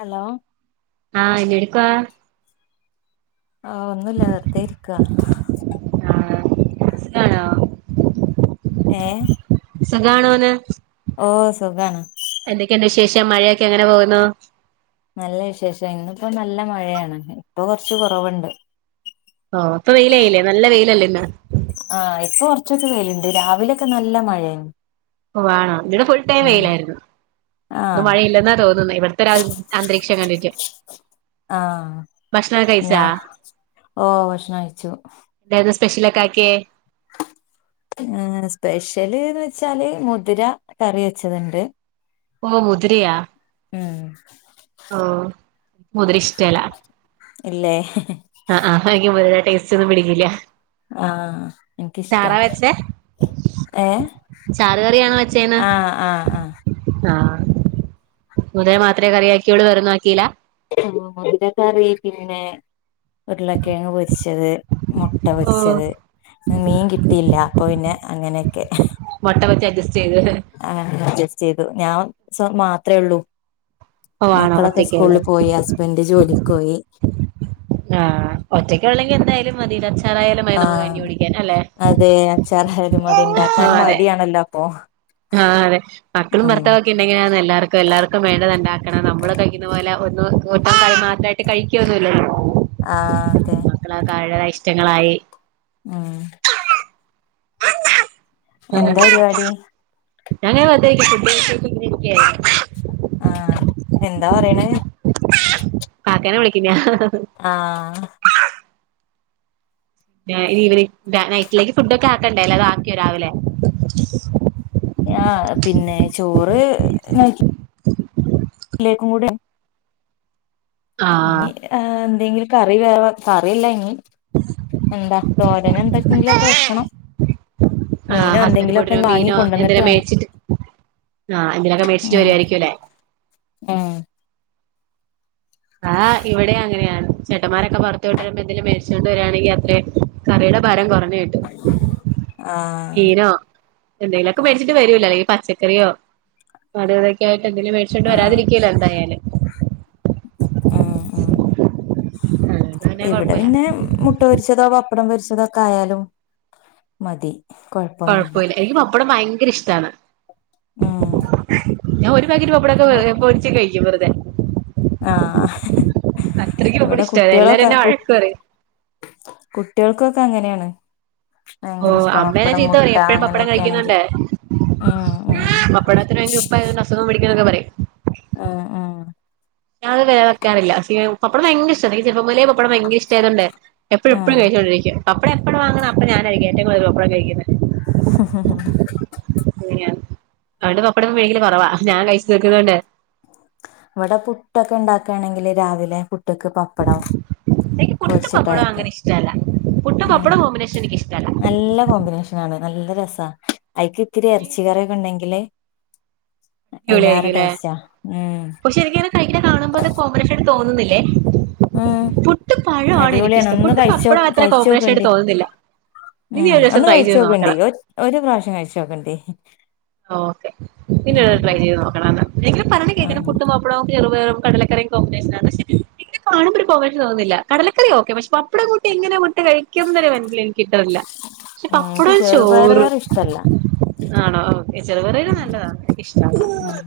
Hello എന്തൊടുക്കുവാ ആഹ് ഒന്നുമില്ല വെറുതെ ഇരിക്കാ ആഹ് ഫുഡായോ ഏഹ് സുഖാണോന്ന് ഓഹ് സുഖാണ് എന്തൊക്കെയുണ്ട് വിശേഷം മഴയൊക്കെ എങ്ങനെ പോകുന്നു നല്ല വിശേഷം ഇന്നിപ്പോ നല്ല മഴയാണ് ഇപ്പൊ കൊറച്ച് കുറവുണ്ട് ഹാ ഇപ്പ വെയിലായില്ലേ നല്ല വെയിലല്ലേ ഇന്ന് ആഹ് ഇപ്പൊ കുറച്ചൊക്കെ വെയിലുണ്ട് രാവിലെയൊക്കെ നല്ല മഴയാണ് ഓഹ് ആ ഇവിടെ ഫുൾ ടൈം ഉം വെയിലായിരുന്നു ആ ഇന്ന് മഴയില്ലെന്നാ തോന്നുന്നെ ഇവിടത്തെ അന്തരീക്ഷം കണ്ടിട്ട് ആ ഭക്ഷണമൊക്കെ കഴിച്ചാ. ഞാ ഓ ഭക്ഷണം കഴിച്ചു എന്താരുന്നു സ്പെഷ്യലൊക്കെ ആക്കിയേ? സ്പെഷ്യല്ന്ന് വെച്ചാല് മുതിര കറി വെച്ചതുണ്ട്, ഓഹ് മുതിരയാ? മ്മ് ഓ മുതിര ഇഷ്ടല്ല. ഇല്ലേ ആഹ് ആ എനിക്ക് മുതിര ടേസ്റ്റ് ഒന്നും പിടിക്കില്ല. ആഹ് എനിക്കിഷ്ട്ടാ ചാറാ ഏഹ്? ചാറ്കറിയണോ വെച്ചേന്ന്? ആ ആഹ് ആ മുതിര മാത്രമേ കറിയക്കിയോള്ളൂ വെറൊന്നും ആക്കില്ല ആ മുതിരക്കറി പിന്നെ വീട്ടില് കിഴങ്ങ് പൊരിച്ചത് മുട്ട ഓ പൊരിച്ചത് മീൻ കിട്ടിയില്ല അപ്പൊ പിന്നെ അങ്ങനെ ഓക്കെ മൊട്ട വെച്ച് അഡ്ജസ് ആ അഡ്ജസ് ചെയ്തു ഞാൻ സ്വ മാത്രഉള്ളൂ ഓ ആണോ മക്കളൊക്കെ ഒറ്റക്കുള്ളൂ സ്കൂളില് പോയി ഹസ്ബൻഡ് ജോലിക്ക് പോയി ആഹ് ഒറ്റക്ക് ഉള്ളെങ്കി എന്തായാലും മതിലൊ ഉച്ച ആഹ് അതെ അച്ചാറായലും മതി ആഹ് ഉണ്ടാക്കാൻ അതെ മടിയണല്ലോ അപ്പൊ ആഹ് അതെ മക്കളും ഉം ഭർത്താവൊക്കെ ഇണ്ടെങ്കി എല്ലാർക്കും എല്ലാർക്കും വേണ്ടത് ഉണ്ടാക്കണം നമ്മള കഴിക്കുന്ന പോലെ ഒന്നും ഒറ്റ കറി മാത്രയിട്ട് കഴിക്കുവൊന്നുവില്ലല്ലോ ആ അതെ ഓരോ ഇഷ്ട്ടങ്ങളായി ആഹ് എന്താ പര്പാടി ഞാൻ ഇങ്ങനെ വെറുതെ ഫുഡ്‌ കഴിച്ചിട്ട് ഇങ്ങനെ ഇരിക്കാരുന്നു ആഹ് എന്താ പറയ്ണെ അങ്ങനെ വിളിക്കില്ല ആഹ് ഈവനിങ് നൈറ്റിലേക്ക് ഫുഡൊക്കെ ആക്കണ്ടേ അല്ലതെ ആക്കിയോ രാവിലെ ആ പിന്നെ ചോറ് നൈറ്റ്‌ ലേക്കും കൂടെ ആഹ് കാഞ്ഞി ആം എന്തെങ്കിലും കറി വേറെ കറി ഇല്ലക്കി എന്താ തോരനെന്തെങ്കിലും ഒക്കെ വെക്കണം ആഹ് മീന് ഹസ്ബൻഡ് എന്തെങ്കിലും പോയിട്ട് ഒക്കെ വരുമ്പോ വാങ്ങി മീനോ കൊണ്ടുവന്നിട്ട് എന്തേലും വേണം മേടിച്ചിട്ട് ആഹ് എന്തേലൊക്കെ മേടിച്ചിട്ട് ഉം വരുവായിരിക്കും അല്ലേ ഉം ആഹ് ഇവിടെ അങ്ങനെയാണ് ചെ ക്കന്മാരൊക്കെ പുറത്തു വിട്ട് വരുമ്പോൾ എന്തേലും മെടി ച്ചോണ്ട് വരുവാണെങ്കിൽ അത്രേം കറിയുടെ ഭാരം കൊറഞ്ഞു എന്നിട്ട് ആഹ് മിനോ എന്തെങ്കിലൊക്കെ മേടിച്ചിട്ടു വരുവല്ലോ ഈ പച്ചക്കറിയോ അതതൊക്കെ ആയി എന്തേലും മേടിച്ചോണ്ട് ആഹ് വരാതിരിക്കില്ലാ എന്തായാലും ആ മം അതുകൊണ്ട് പിന്നെ ഇവിടെ കുഴപ്പമില്ല പിന്നെ മുട്ട പൊരിച്ചതോ പ പപ്പടം പൊരിച്ചതൊക്കെ ആയാലും മതി. കൊഴപ്പൊന്നുല്ല കുഴപ്പവില്ല എനിക്ക് പപ്പടം ഭയങ്കര ഇഷ് ട്ടാണ്. ഉം. ഞാ ഒരു പാക്കറ്റ് പപ്പടൊക്കെ വെ പൊരിച്ച് കഴിക്കും വെറുതെ. ആ അത്രയ്ക്ക് പപ്പടം ഇഷ്ടാ എല്ലാരും എന്നെ വഴക്കു പറയും. കുട്ടികൾക്കൊക്കെ അങ്ങനെയാണ് ഓ ഭയങ്കര ഇഷ്ട അമ്മയെന്നെ പപ്പടം ചീത്ത മുട്ട പറയും എപ്പഴും പപ്പടം അങ്ങനെയൊക്കെ ആണെങ്കിൽ കയിക്കൊന്നോണ്ടേ ഉം ഉം പപ്പടത്തിന് ഭയങ്കര ഉപ്പായതോണ്ട് അസുഖം പിടിക്കുന്നൊക്കെ പറയും ആ ആ ഞാനത് വേറെ വെക്കാറില്ല പപ്പടം ഭയങ്കര ഇഷ്ടാ എനിക്ക് ചെറുപ്പം മുതലേ പപ്പ പപ്പടം ഭയങ്കര ഇഷ്ടായതൊണ്ടേ എപ്പഴും ഉം എപ്പഴും കഴിച്ചോണ്ടിരിക്കും പപ്പടം എപ്പൊഴ് വാങ്ങണോ അപ്പൊ ഞാനായിരിക്കും [unintelligible] പപ്പടം കഴിക്കുന്നേ ഹ ഹ അങ്ങനെയാണ് അത്കൊണ്ട് പപ്പടം മേടിക്കല് കൊറവാ ഞാൻ കഴിച്ചു തീർക്കുന്നോണ്ട് ഇവിടെ പുട്ടൊക്കെ ഇണ്ടാക്കുവാണെങ്കില് രാവിലെ പു എനിക്ക് പുട്ട് പപ്പടം പൊരിച്ചിട്ടയക്ക അങ്ങനെ ഇഷ്ടല്ല പുട്ട് ഉം പപ്പടം കോമ്പിനേഷൻ എനിക്കിഷ്ടല്ല നല്ല കോമ്പിനേഷൻ ആണ് നല്ല രസാ അയിക്ക് ഇത്തിരി എറച്ചിക്കറിയൊക്കെ ഇണ്ടെങ്കില് എന്നാരു ടേസ്റ്റാ ഉം കയിക്കണ കാണുമ്പോ അത് കോമ്പനേഷനായിട്ട് തോന്നുന്നില്ലേ ഉം പുട്ടും പഴവുമാണ് അടിപൊളിയാണ് എനിക്കിഷ്ടം ഒന്ന് പുട്ടും കഴിച്ച് പപ്പടവും അത്ര കഴിച്ചു കോമ്പിനേഷൻ ആയിട്ട് നോക്കണ്ടി തോന്നുന്നില്ല ഇനി ഉം ഒരു ദിവസം ഒന്ന് ട്രൈ കഴിച്ചു ചെയ്ത് നോക്കണം നോക്കണ്ടീ ഒര് ഒരു പ്രാവശ്യം കഴിച്ചു നോക്കണ്ടീ ഓക്കെ ഇനിയൊന്ന് ട്രൈ ചെയ്ത് നോക്കണം എന്നാ [unintelligible] പറയണ കേൾക്കണം ആഹ് പുട്ടും പപ്പടോം [unintelligible] കടലക്കറീം കോമ്പിനേഷനാണ് പക്ഷെ എനിക്ക് കാണുമ്പോ ഒരു [unintelligible] യായിട്ട് തോന്നില്ല കടലക്കറി ഓക്കെ പക്ഷെ പപ്പടം കൂട്ടി എങ്ങനെ പുട്ട് കഴിക്കും ന്നൊരു [unintelligible] എനിക്കിട്ടവില്ല പക്ഷെ ഉം എനിക്ക് പപ്പടോം ചെറുപയറ് ചോറും കറി ഇഷ്ടല്ല ആണോ ഈ ചെറുപയറുകറി ഉം നല്ലതാ എനിക്കിഷ്ടാ ഉം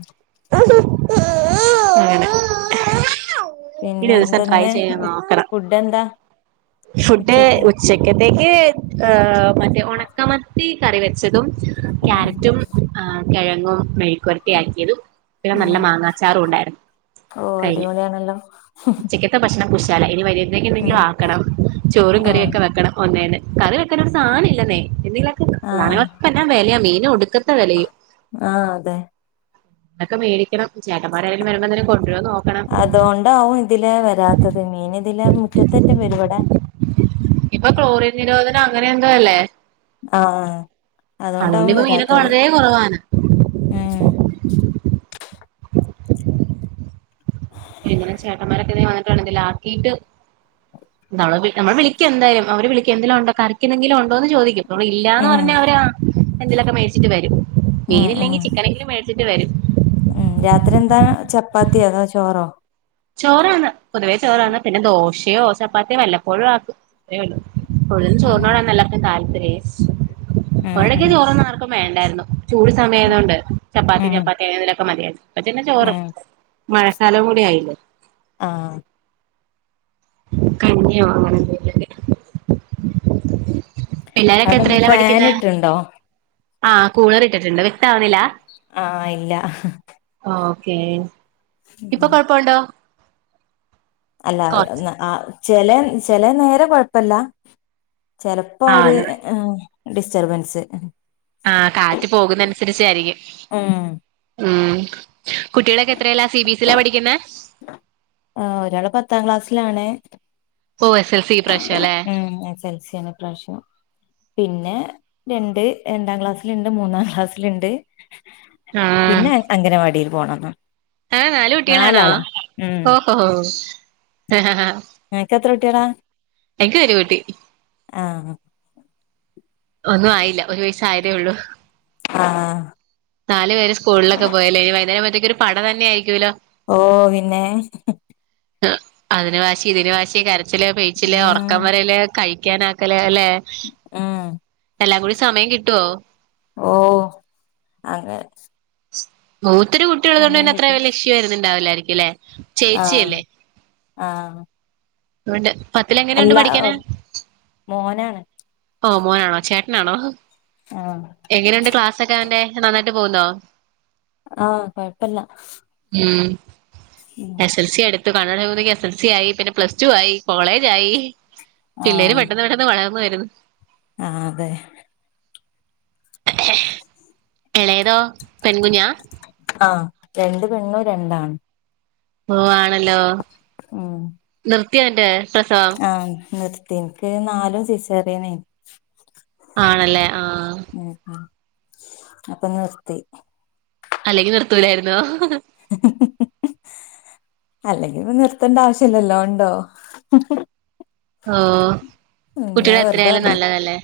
അങ്ങനെ ഇനി പിന്നെ ഒരീസം ട്രൈ എന്തെന്ന് ചെയ്തു നോക്കണം ഫുഡ് എന്താ ഫുഡ് ഉച്ചക്ക് ഉച്ചക്കത്തേക്ക് ഏഹ് ആഹ്‌ മറ്റേ ഒണക്ക മത്തി കറിവെച്ചതും ഉം ആ കെഴങ്ങും മെഴ് ക്കൊരട്ടി ആക്കിയതും പിന്നെ നല്ല ഉം മാങ്ങാച്ചാറും ഉണ്ടായിരുന്നു ഓ കഴിഞ്ഞു അടിപൊളിയാണല്ലോ ഉച്ചക്കത്തെ ഭക്ഷണം കുശാലായി ഇനി വൈ എനിക്കെന്തെങ്കിലും ഉം ആക്കണം ചോറും ആഹ് കറിയൊക്കെ വെക്കണം ഒന്നേന്ന് കറി വെക്കാനൊരു സാന ഇല്ലന്നേ എന്തെങ്കി [inaudible] സാധനങ്ങക്കൊക്കേ എന്നാ വെലയാ മീ ന് ഒടുക്ക ആ അതെ എന്നൊക്കെ മേടിക്കണം ചേട്ടന്മാരാരേലും വരുമ്പോ എന്തെലും കൊണ്ടരുവോന്ന്നോക്കണം അതുകൊണ്ടാവും ഇതിലെ വരാത്തത് മീൻ ഇതിലെ മുറ്റത്തറ്റം വരും ഇവിടെ ഇപ്പൊ ക്ലോറിൻ നിരോധന അങ്ങനെ എന്തോ അല്ലേ ആ ആ അതുകൊണ്ട് ഇപ്പം മീനൊക്കെ വളരെ കുറവാണ് ഉം ഇങ്ങനെ ചേട്ടന്മാരൊക്കെ വന്നിട്ടുണ്ടെങ്കില് ആക്കിയിട്ട് നമ്മൾ വിളിക്കും എന്തായാലും അവര് വിളിക്കും എന്തെല്ലാം ഉണ്ടക്കാൻ കറിക്കു എന്തെങ്കിലും ഉണ്ടോ എന്ന് ചോദിക്കും നമ്മള് ഇല്ലാന്ന് ഉം പറഞ്ഞാ അവരാ എന്തിലൊക്കെ മേടിച്ചിട്ട് വരും ഉം ഉം മീനില്ലെങ്കി ചിക്കനെങ്കിലും മേടിച്ചിട്ട് വരും പ്പാത്തിയാ അതോ ചോറോ യോ ചപ്പാത്തി വല്ലപ്പോഴും ആക്കും അതേഒള്ളു പൊള്ളുന്ന ഉം ചോറിനോടാണ് എല്ലാർക്കും താല് ത്രീസ് ഉം വഴക്ക് ഉം ചോറ് ഉണ്ണാൻ ആർക്കും വേണ്ടായിരുന്നു ചൂട് സമയആയതൊണ്ട് ചപ്പാത്തി ഉം ചപ്പാത്തി അങ്ങനെ എന്തെങ്കിലൊക്കെ മതിയാ [unintelligible] ചോറ് ഉം മഴക്കാലം കൂടി ആയില്ലേ. ആഹ് കഞ്ഞിയോ അങ്ങനെ എന്തേലു ഒക്കെ അവിടൊന്ന് ഫാൻ ഇട്ടുണ്ടോ? ആ കൂളറ് ഇട്ടിട്ടുണ്ട് വ്യക്തം ആവുന്നില്ല ആഹ് ഇല്ല ഓക്കേ ഇപ്പൊ കൊഴപ്പുണ്ടോ അല്ല കൊറച്ച് ആഹ് ചെല ചെല നേരം കൊഴപ്പല്ല ചെിലപ്പോ ആ അവര് ഡിസ്റ്റർബൻസ് ആഹ കാറ്റ് പോകുന്ന അനുസരിച്ചായിരിക്കും ഉം ഉം കുട്ടികളൊക്കെ എത്രയല്ല സി ബിഎസ്ില പഠിക്കുന്ന ആ ഒരാള് പത്താം ക്ലാസ്സിലാണേ ഓ എസ് എൽ സി ഇപ്രാവശ്യം അല്ലേ ഉം.. എസ് എൽ സി ആണ് ഇപ്രാവശ്യം. പിന്നെ... രണ്ട്.. രണ്ടാം ക്ലാസ്സിലുണ്ട്, മൂന്നാം ക്ലാസ്സിലുണ്ട്... പിന്നെ അംഗനവാടിയിൽ പോണം. [unintelligible] ങാ.. നാല് കുട്ടികളാണാ... ഓഹോ... ങ്ഹാ... ഹ.. ഹാ... നിങ്ങക്കെത്ര കുട്ടിളാ...? എനിക്ക് ഒരു കുട്ടി. ങാ.. ങാ. ഒന്നും ആയില്ല. ഒരു വയിസ്സായിതെ ഉള്ളൂ... ങാ.... നാല് പേരും സ്കൂളിലൊക്കെ പോയല്ലേ.. ഇനി വൈകേരത്തേക്കൊരു പട തന്ന ആയിരിക്കൂല്ലോ. ഓ... പിന്നേ.... ങ്‌.. ഹ്.. ഹ്. ക്.. അതിന് വാശി ഇതിന് വാശി, കര ച്ചില് പിയിച്ചില് ഉം ഉറക്കം വരല് കയി ക്കാനാക്കല [unintelligible] എല്ലെ... ഉം എല്ലാം കൂടി സമയം കിട്ടുവോ..? ഓ.. അങ്ങനെ.. [unintelligible] ഒത്തിരി സമയം കുട്ടികലള്ണ്ട്ന്ന അത്ര കിട്ടും വല്യഷ്യു വരുന്നുണ്ടാവില്ലായിരി ഇല്ലേ? ചേച്ചി അല്ലേ..? ങാ... ഉണ്ട്. പത്തിലെങ്ങനെയുണ്ട് പഠിക്കാന്? മോനാണ് ങാ.. മോനാണോ.. ചേട്ടനാണോ.. ഹ്ഹ്. ആഹ് എങ്ങനെയുണ്ട് ക്ലാസ്സൊക്കെ അവന്റെ...? നന്നാ [unintelligible] പോവുന്നോ ആഹ് കൊയപ്പല്ല ഉം എസ്‌ എൽ സി അടുത്ത് കണ്ണ് [unintelligible] എസ് എൽ സി ആയി പിന്നെ പ്ലസ് ടു ആയി കോളേജ് ആയി പിള്ളേര് പെട്ടെന്ന് പെട്ടെന്ന് വളർന്ന് വരു ആ അതെ എളേതോ? പെൺകുഞ്ഞാ ആഹ് രണ്ട് പെണ്ണും രണ്ടാണും. ഹലോ ഉം നി നിർത്തിയോ അന്റെ പ്രസവം ആഹ് നിർ എനിക്ക് നാലും സിസെറിയാന ആണല്ലേ ആ അപ്പൊ നിർത്തി അല്ലെങ്കി നിർത്തൂലായിരുന്നോ അല്ലെങ്കി ഇപ്പ നിർത്തേണ്ട ആവശ്യ ഇല്ലല്ലോ ഉണ്ടോ ഓ ഉം കുട്ടികൾ ഞാൻ എത്ര വെറുതെ ആയാലും പറഞ്ഞു നല്ലതല്ലേ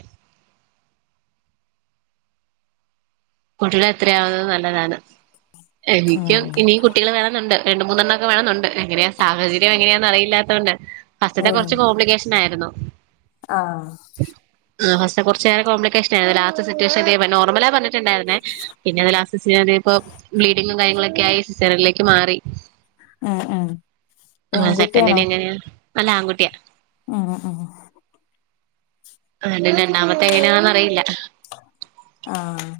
കുട്ടികള് എത്രയാവുന്നത് നല്ലതാണ് ഉം എനിക്കും ഇനി കുട്ടികള് വേണെന്നുണ്ട് രണ്ട് മൂന്നെണ്ണംക്കെ വേണംന്നുണ്ട് എങ്ങെയാ സാഹചര്യംഎങ്ങനായാന് അറിയില്ല ത്തോണ്ട് ഫസ്‌റ്റത്തെ ഉം കുറച്ച് കോംപ്ലിക്കേഷൻ ആയിരുന്നു ആഹ് ആ ഫസ്റ്റ് കുറച്ച് ഏറെ കോംപ്ലിക്കെ എ ലാസ്റ്റ് സിറ്റുവേഷൻഎത്തിയപ്പോ നോർമൽ ആ പറഞ്ഞത് പറഞ്ഞിട്ടുണ്ടായിരുന്നേ പിന്നെ അ ലാസ്റ്റ് സീൻ ആയപ്പോ ബ്ലീഡിങ്ങും കാര്യങ്ങളൊ ക്കായി സിസേറിയനിലേക്ക് മാറി. ഉം ഉം പെൺകുട്ടിയാണോ? സെക്കൻഡിന് എങ്ങനെയാ അല്ല ആൺകുട്ടിയാ. ഉം ഉം ആ രണ്ടാമത്തെ എങ്ങനെയാണന്ന് അറിയില്ല. ആഹ്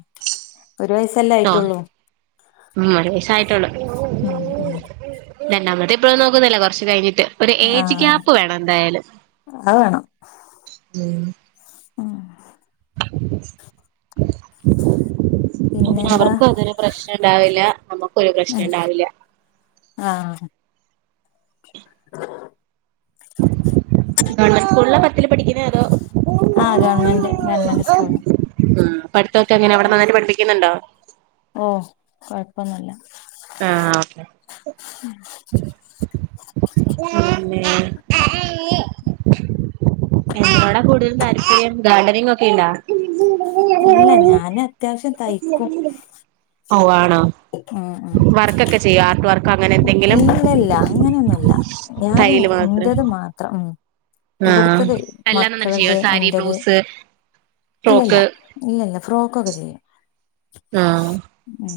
ഒരു വയസ്സല്ലേ ട്ടോ ആയിട്ടുള്ളൂ. ഉം ഒരു വയസ്സേ ആയിട്ടുള്ളു. മ് മ് രണ്ടാമത്തെ ഇപ്പോ നോക്കുന്നില്ല കുറച്ച് കഴിഞ്ഞ് ട്ട് ഒരു ഏജ് ആഹ് ഗയാപ്പ് വേണം എന്തായാലും അത് വേണം ഉം അ പിന്നെന്താ അവർക്കും അതൊരു പ്രശ്നം ഉണ്ടാവില്ല നമ്മുക്കും ഒരു പ്രശ്നം ഇണ്ടാവില്ല ആഹ് [inaudible] [unintelligible] അതോ ആ ഗവൺമെന്റ് ഗവൺമെന്റ് സ്കൂൾ പഠിത്തൊക്കെങ്ങനെ അവിടെന്നട്ട് പഠപ്പിക്കുന്നുണ്ടോ ഓ കൊഴപ്പൊന്നുല്ല ആ [unintelligible] പിന്നെ എന്തിനോടാ കൂടുതൽ താല്പര്യം ഗാർഡനിങ് ഒക്കെ ഇണ്ടാ ഇല്ല ഞാന് അത്യാവശ്യം തയ്ക്കും ഓ ആ ണോ ഉം ഉം വർക്കൊക്കെ ചെയ്യ ആർട്ട് വർ ഇല്ലല്ല അങ്ങനെയൊന്നുല്ല ഞാൻ തയ്യല് മാത്രം ഇന്റത് മാത്രം ആഹ് ഇവിടുത്തത് എല്ലാം നന്നായിട്ട് ചെയ്യോ മക്കളത് സാരി എന്റത് ബ്ലൗസ് ഇല്ലല്ല ഫ്രോക്ക് ഇല്ലല്ല ഫ്രോക്കൊക്കെ ചെയ്യും ആഹ് മ്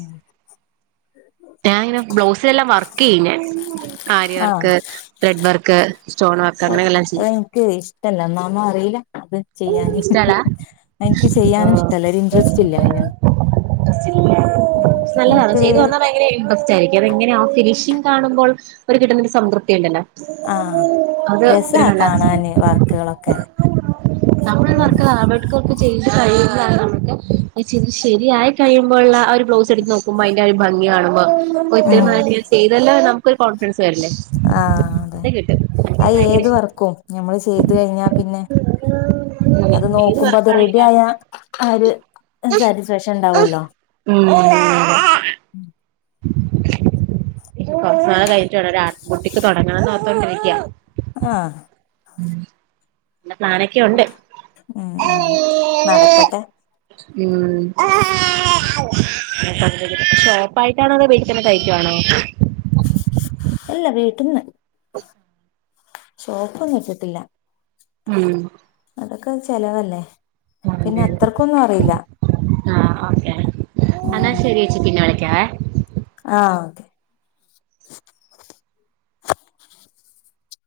[inaudible] ഞാൻ ഇങ്ങനെ ബ്ലൗസ് എല്ലാം വർക്ക് യ്യും ഞാൻ ആഹ് ആര്യവർക്ക ത്രെഡ് വർക്ക് സ്റ്റോൺ വർക്ക് അങ്ങനെല്ലാം ചെയ്യും [unintelligible] ഒന്നാമ അറിയില്ല [unintelligible] അത് ചെയ്യാന് എനിക്ക് ചെയ്യാനും ഇഷ്ടല്ല ഒരു ഇൻട്രസ്റ്റ് ഇല്ല അയിനാണ് നല്ലതാണ് എനിക്ക് ചെയ്ത് വന്നാ ഭയ ഇണ്ട്രസ്റ്റ് ആയിരിക്കും അങ്ങന [unintelligible] കാണുമ്പോൾ ഒരു കിട്ടുന്ന സംതൃപ്തി ണ്ടല്ലോ ആ രസ കാണാന് വർക്കുകളൊക്കെ [unintelligible] [unintelligible] [unintelligible] ഉം ശരിയായി കഴിയുമ്പോള്ള ഒരു ബ്ലൗസ് എടുത്ത് നോക്കുമ്പോഅയ്ന്റെ ഒരു ഭംഗിയാണ് വ [unintelligible] ചെയ്തല്ല നമുക്കൊരു കൊ ആ അതെ എനിക്ക് അത് ഭയങ്കര ഏത് ഇഷ്ടാണ് വർക്കും ഞമ്മള് ചെയ്തു കഴിഞ്ഞാ പിന്നെ അങ്ങനെ അത് ഏത് നോക്കുമ്പോ അത് റെഡി വർക്കാണെങ്കിലും യായ അങ്ങനെയാ ആര് ഉം കൊർച്ചുനാളു കഴിഞ്ഞിട്ടു വേണം ഒരു ആട്ടിൻകുട്ടിക്ക് തൊടങ്ങണംന്ന് ഓർത്തോണ്ടിരിക്ക്യാ ആഹ് ഉം [unintelligible] പ്ലാനൊക്കെ ഉണ്ട് ഉം ഉം നടക്കട്ടെ ഉമ് [unintelligible] പ്പായിട്ടാണോ അതോ വീട്ടിൽ തന്നെ തയ്യിക്കുവാണോ? അല്ല വീട്ടിന്ന് ഷോപ്പൊന്നും ഇട്ടിട്ടില്ല ഉം അതൊക്കെ ചെലവല്ലേ പിന്നെ അതെ അതെ അത്രക്കൊന്നും അറീല്ല ആഹ് ഓക്കെ അന്നാ ശെരി യേച്ചി പിന്നെ വിളി ക്യാ വേ ആഹ്